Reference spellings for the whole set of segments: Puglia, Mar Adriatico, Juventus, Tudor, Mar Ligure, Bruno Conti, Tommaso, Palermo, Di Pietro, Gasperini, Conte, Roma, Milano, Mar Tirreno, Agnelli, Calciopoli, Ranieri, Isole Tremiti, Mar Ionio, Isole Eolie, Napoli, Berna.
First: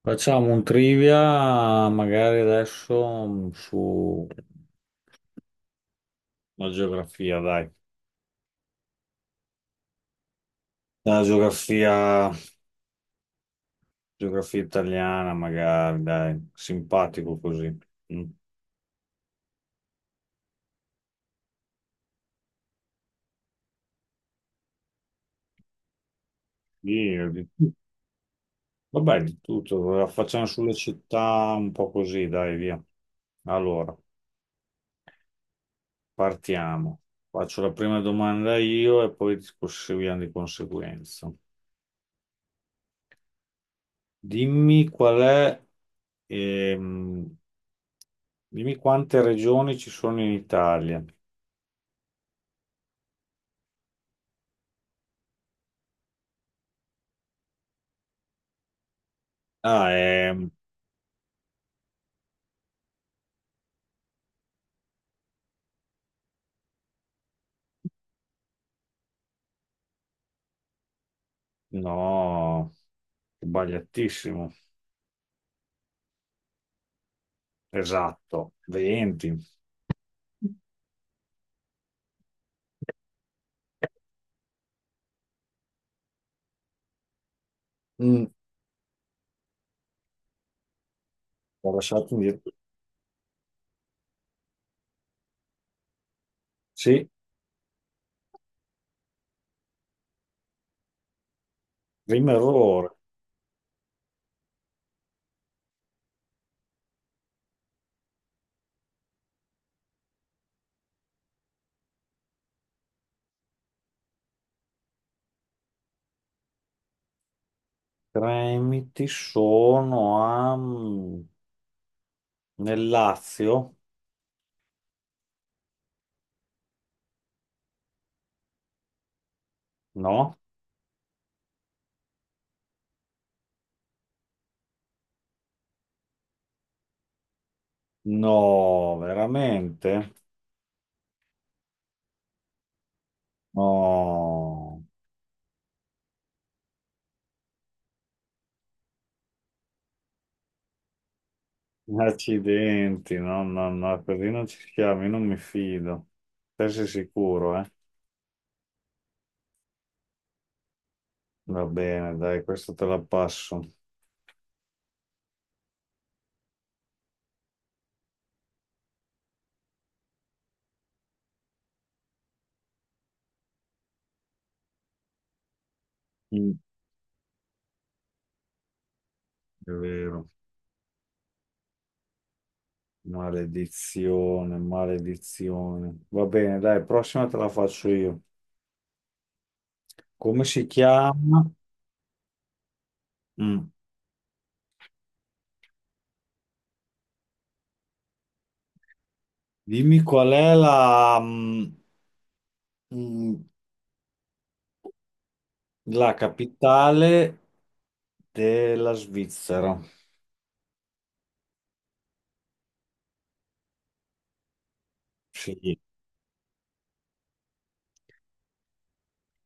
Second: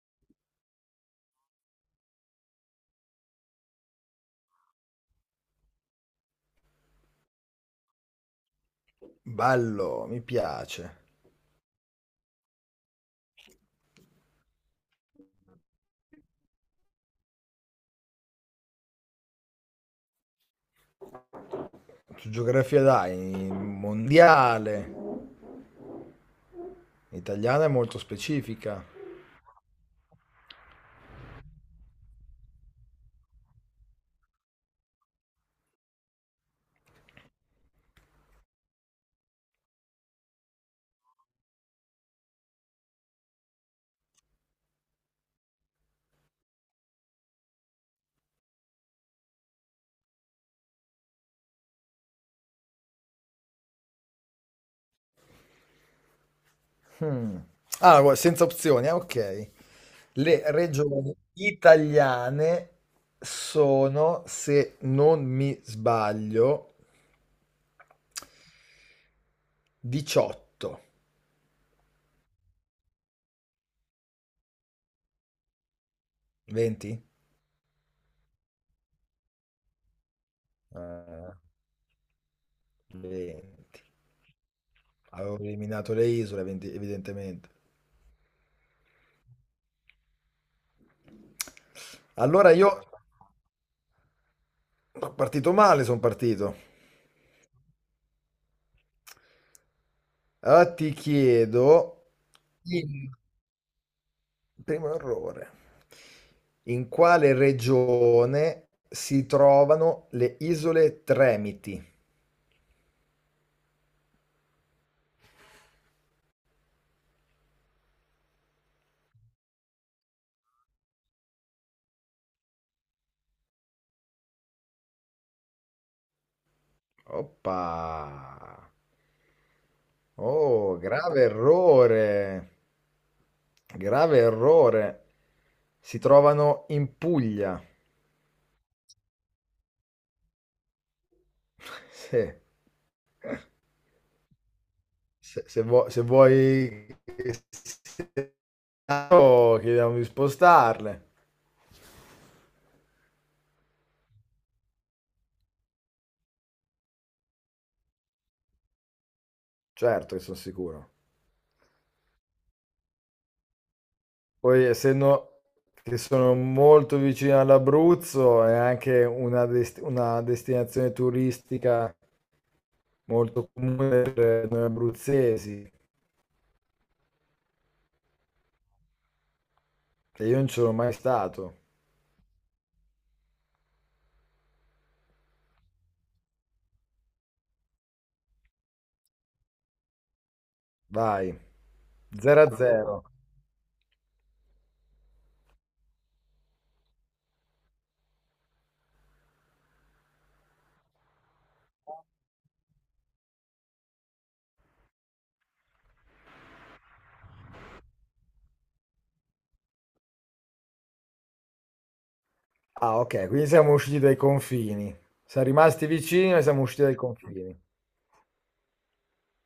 Facciamo un trivia, magari adesso su la geografia, dai. Bello, mi piace. La geografia, geografia italiana, magari, dai. Simpatico così. Mm. Tu geografia dai, mondiale, Sì, di italiana è tutto. molto specifica. Vabbè, di tutto. La Facciamo sulle città un po' così, dai, via. Allora, partiamo. Faccio la prima domanda io e poi proseguiamo di conseguenza. Dimmi qual è ehm, Dimmi quante regioni ci sono in Italia. Hmm. Ah, senza opzioni, ah, ok. Ah, Le regioni italiane sono, se non mi sbaglio, 18. no, sbagliatissimo. 20? Esatto, 20. Ah, 20. Avevo eliminato le isole, 20 evidentemente. Mm, ho lasciato Allora indietro. io sono partito male, sono partito. Sì, Allora ti chiedo. primo errore. Dimmi. Primo errore, in quale regione si trovano le Isole Tremiti? Tremiti sono nel Lazio? Oppa! No? Oh, grave errore! Grave errore! Si trovano in Puglia. No, veramente? No. Sì, se vuoi che sia chiaro, chiediamo di spostarle. Accidenti, no, no, no, così non ci siamo, io non mi fido. Te sei sicuro, eh? Certo che sono sicuro. Va bene, dai, questo te la passo. Poi, essendo che sono molto vicino all'Abruzzo, è anche una destinazione turistica molto comune per noi abruzzesi, Mm. È che vero. io non ci sono mai stato. Maledizione, maledizione. Va bene, dai, prossima te la faccio io. Come si Vai, chiama? 0 a 0. Mm. Dimmi qual è mm, la capitale della Svizzera. Ah, ok, quindi siamo usciti dai confini. Siamo Sì. rimasti vicini, ma siamo usciti dai confini.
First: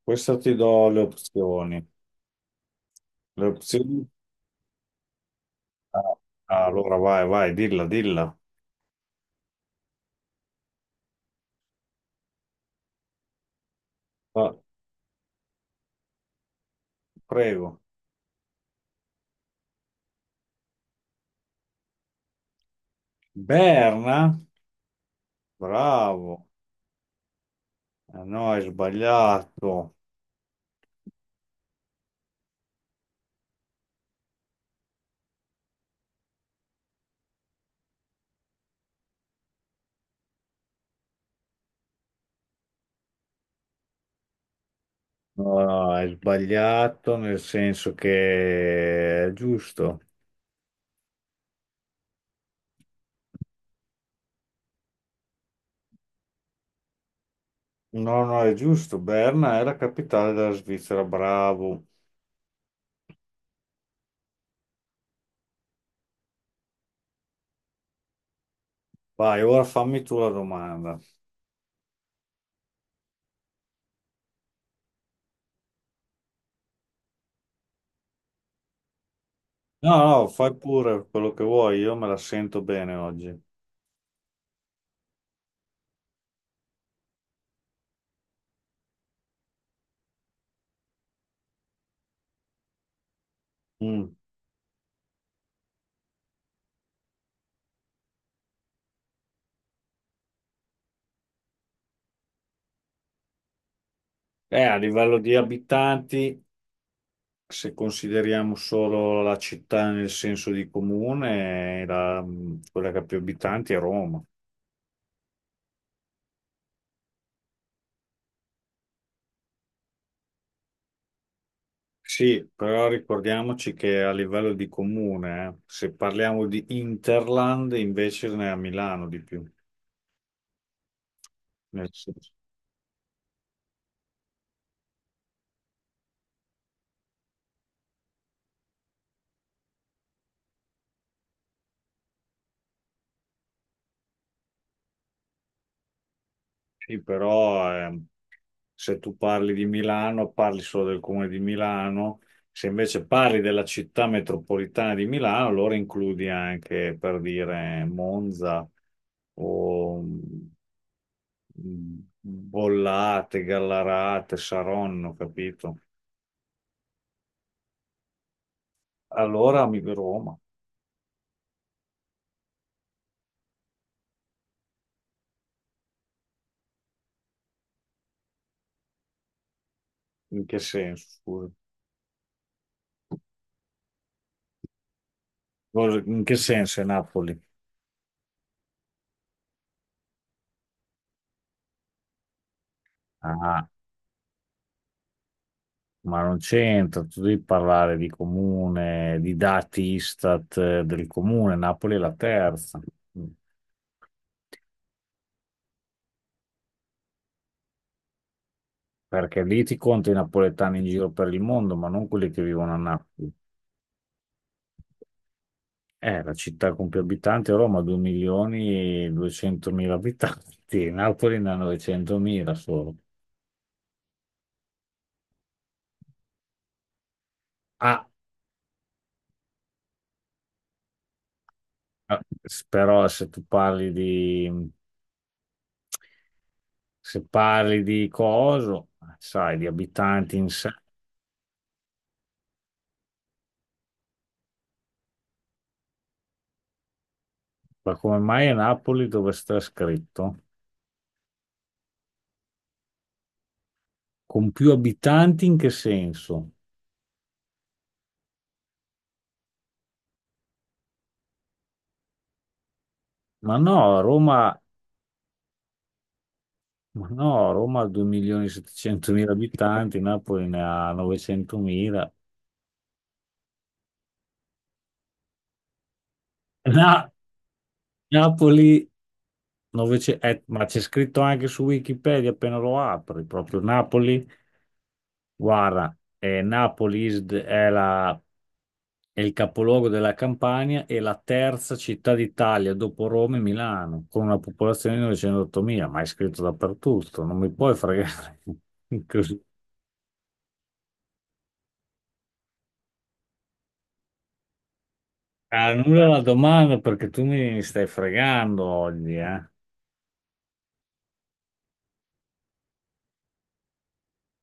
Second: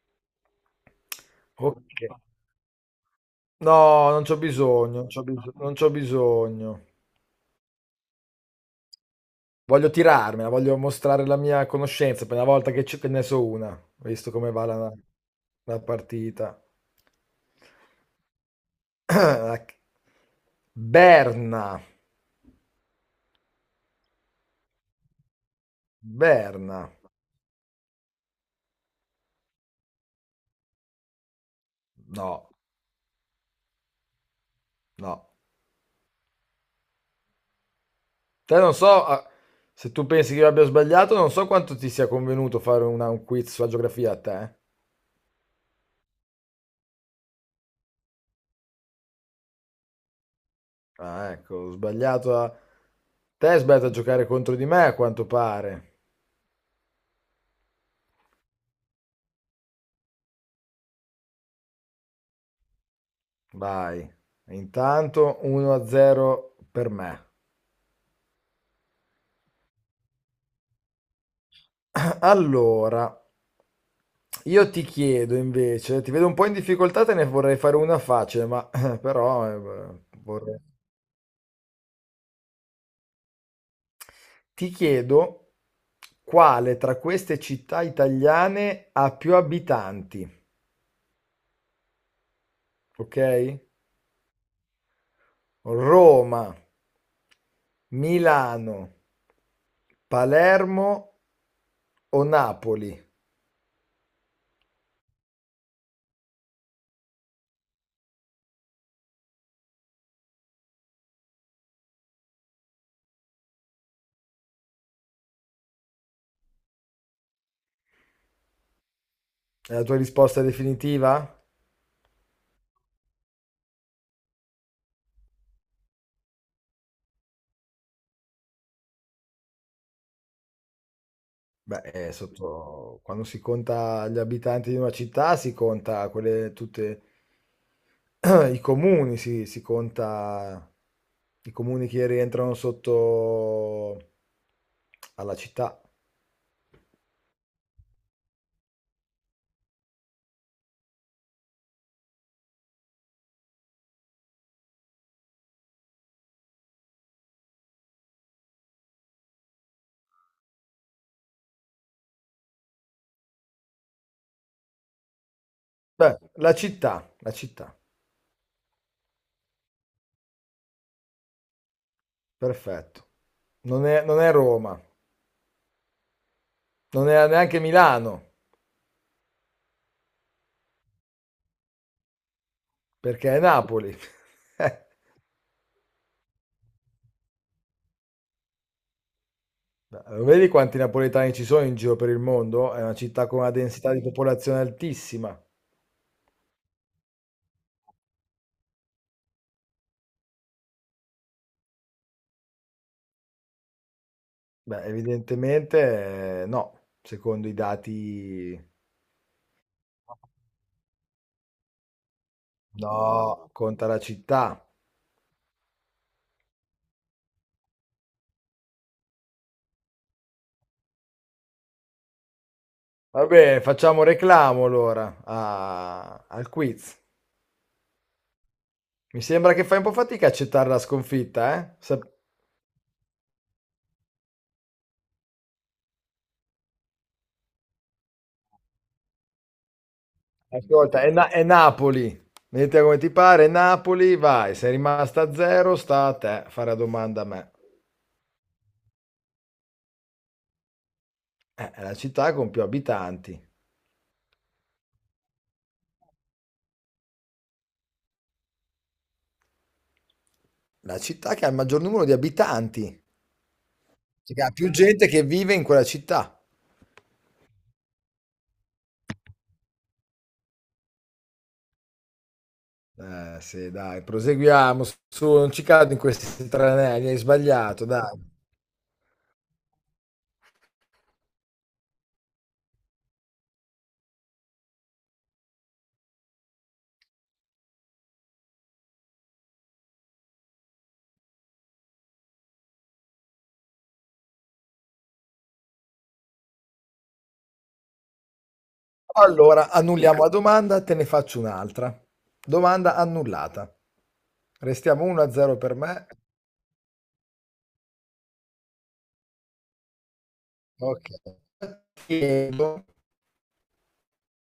Questa ti do le Ok. opzioni. Le opzioni? No, non c'ho bisogno, non c'ho bisogno, non c'ho Ah, ah, bisogno. allora vai, vai, dilla, dilla. Voglio tirarmela, voglio mostrare la mia conoscenza per una volta che, che ne so una, visto come Va, va la partita. prego. Berna, Berna? Bravo. Berna, Ah, no, hai sbagliato. no, no. Te non so se tu pensi che io abbia sbagliato, non so quanto ti sia convenuto fare un quiz sulla geografia a te. No, no, hai sbagliato nel senso che è giusto. Ah, ecco, ho sbagliato a. Te hai sbagliato a giocare contro di me, a quanto pare. No, no, è giusto. Berna è la capitale della Svizzera, bravo. Vai. Intanto 1-0 per me. Vai, ora fammi tu la domanda. Allora, io ti chiedo invece, ti vedo un po' in difficoltà, te ne vorrei fare una facile, ma però No, no, fai vorrei. pure quello che vuoi, io me la sento bene oggi. Ti chiedo quale tra queste città italiane ha più abitanti, ok? Mm. Roma, Milano, Palermo o Napoli? A livello di abitanti, se consideriamo solo la città nel senso di comune, quella che ha più abitanti è Roma. È la tua risposta definitiva? Sì, però ricordiamoci che a livello di comune, se parliamo di Interland, invece ne è a Milano di più. Beh, Nel senso- sotto quando si conta gli abitanti di una città, si conta quelle tutte i comuni, si conta i comuni che rientrano sotto alla città. Sì, però se tu parli di Milano, parli solo del comune di Milano. Se invece parli della città metropolitana di Milano, allora includi anche, per dire, Monza o Bollate, Gallarate, Saronno, capito? Beh, la città, Allora mi Roma. perfetto. Non è Roma, non è neanche Milano, In che senso? Scusa? perché è Napoli. In che senso è Napoli? Lo vedi quanti napoletani ci sono in giro per il mondo? È una città con una Ah, densità di popolazione altissima. ma non c'entra, tu devi parlare di comune, di dati Istat, del comune, Napoli è la terza, Beh, evidentemente no, secondo i dati perché lì ti conto i napoletani in giro per il mondo, ma non quelli che vivono a Napoli. no, conta la città. La città con più abitanti è Roma, 2 milioni e 200.000 abitanti, Napoli ne ha 900.000 solo. Va bene, facciamo reclamo allora al quiz. Ah, Mi sembra che fai un po' fatica a accettare la sconfitta, eh? Eh, però Se parli di coso, sai, di abitanti in sé, Ascolta, è Napoli. Vedete come ti pare, Napoli, vai, sei rimasta a zero, sta a te fare la domanda a me. ma come mai a Napoli dove sta scritto? È la città con più abitanti. Con più abitanti in che senso? La città che ha il maggior numero di abitanti, Ma no, cioè che ha Roma, più gente che vive in quella città. ma no, Roma ha 2.700.000 abitanti, Napoli ne ha 900.000. Sì, dai, proseguiamo. Su, non ci cado in questi tranelli, Na- hai sbagliato, dai. Napoli, 900 ma c'è scritto anche su Wikipedia appena lo apri, proprio Napoli, guarda, Napoli is the- è la È il capoluogo della Campania e la terza città d'Italia dopo Roma e Milano, con una popolazione di 908.000, ma è scritto dappertutto, non mi puoi fregare così. Allora, annulliamo la domanda, te ne faccio un'altra. Domanda annullata. Restiamo 1-0 per Annulla me. la domanda perché tu mi stai fregando oggi, eh? Ok. Chiedo-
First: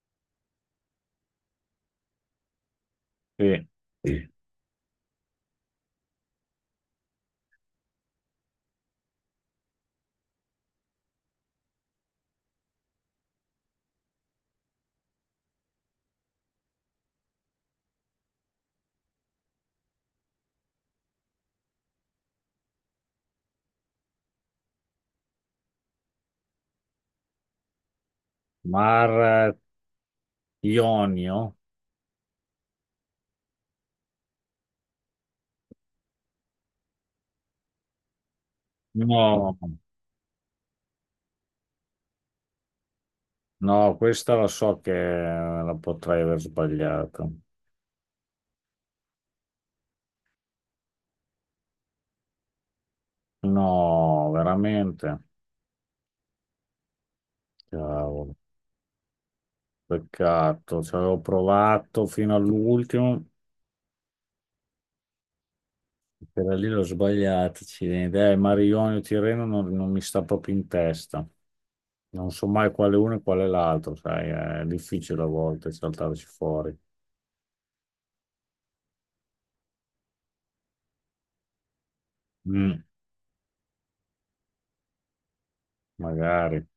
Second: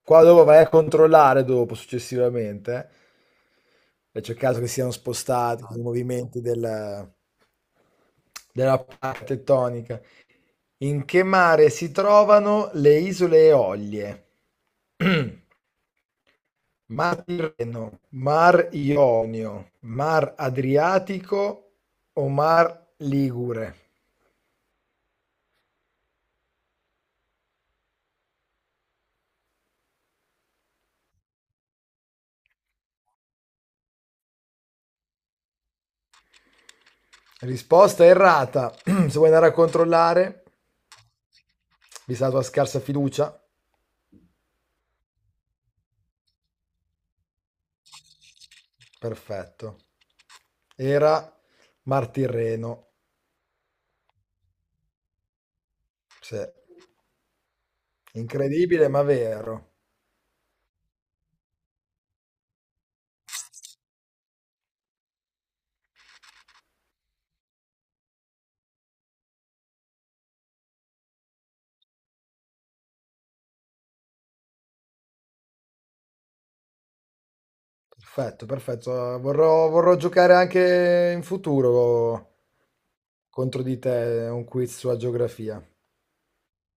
Qua dopo vai a controllare dopo, successivamente, Sì. eh. E Sì. c'è il caso che siano spostati i movimenti della parte tettonica. In che mare si trovano le Isole Eolie? Mar Tirreno, Mar Ionio, Mar Adriatico o Mar Ligure? Mar Ionio? Risposta errata. Se vuoi andare a No, controllare, vista la tua scarsa fiducia, no, questa la so che la potrei aver sbagliata. perfetto. Era Mar Tirreno. No, veramente. Sì. Cavolo, Incredibile, ma vero. peccato, ci avevo provato fino all'ultimo. Quella lì l'ho sbagliata, accidenti. Marione o Tirreno non mi sta proprio in testa. Non so mai quale uno e quale l'altro, sai, è difficile a volte saltarci fuori. Perfetto, perfetto. Vorrò giocare anche in futuro Mm, contro di te, è un quiz sulla geografia. magari.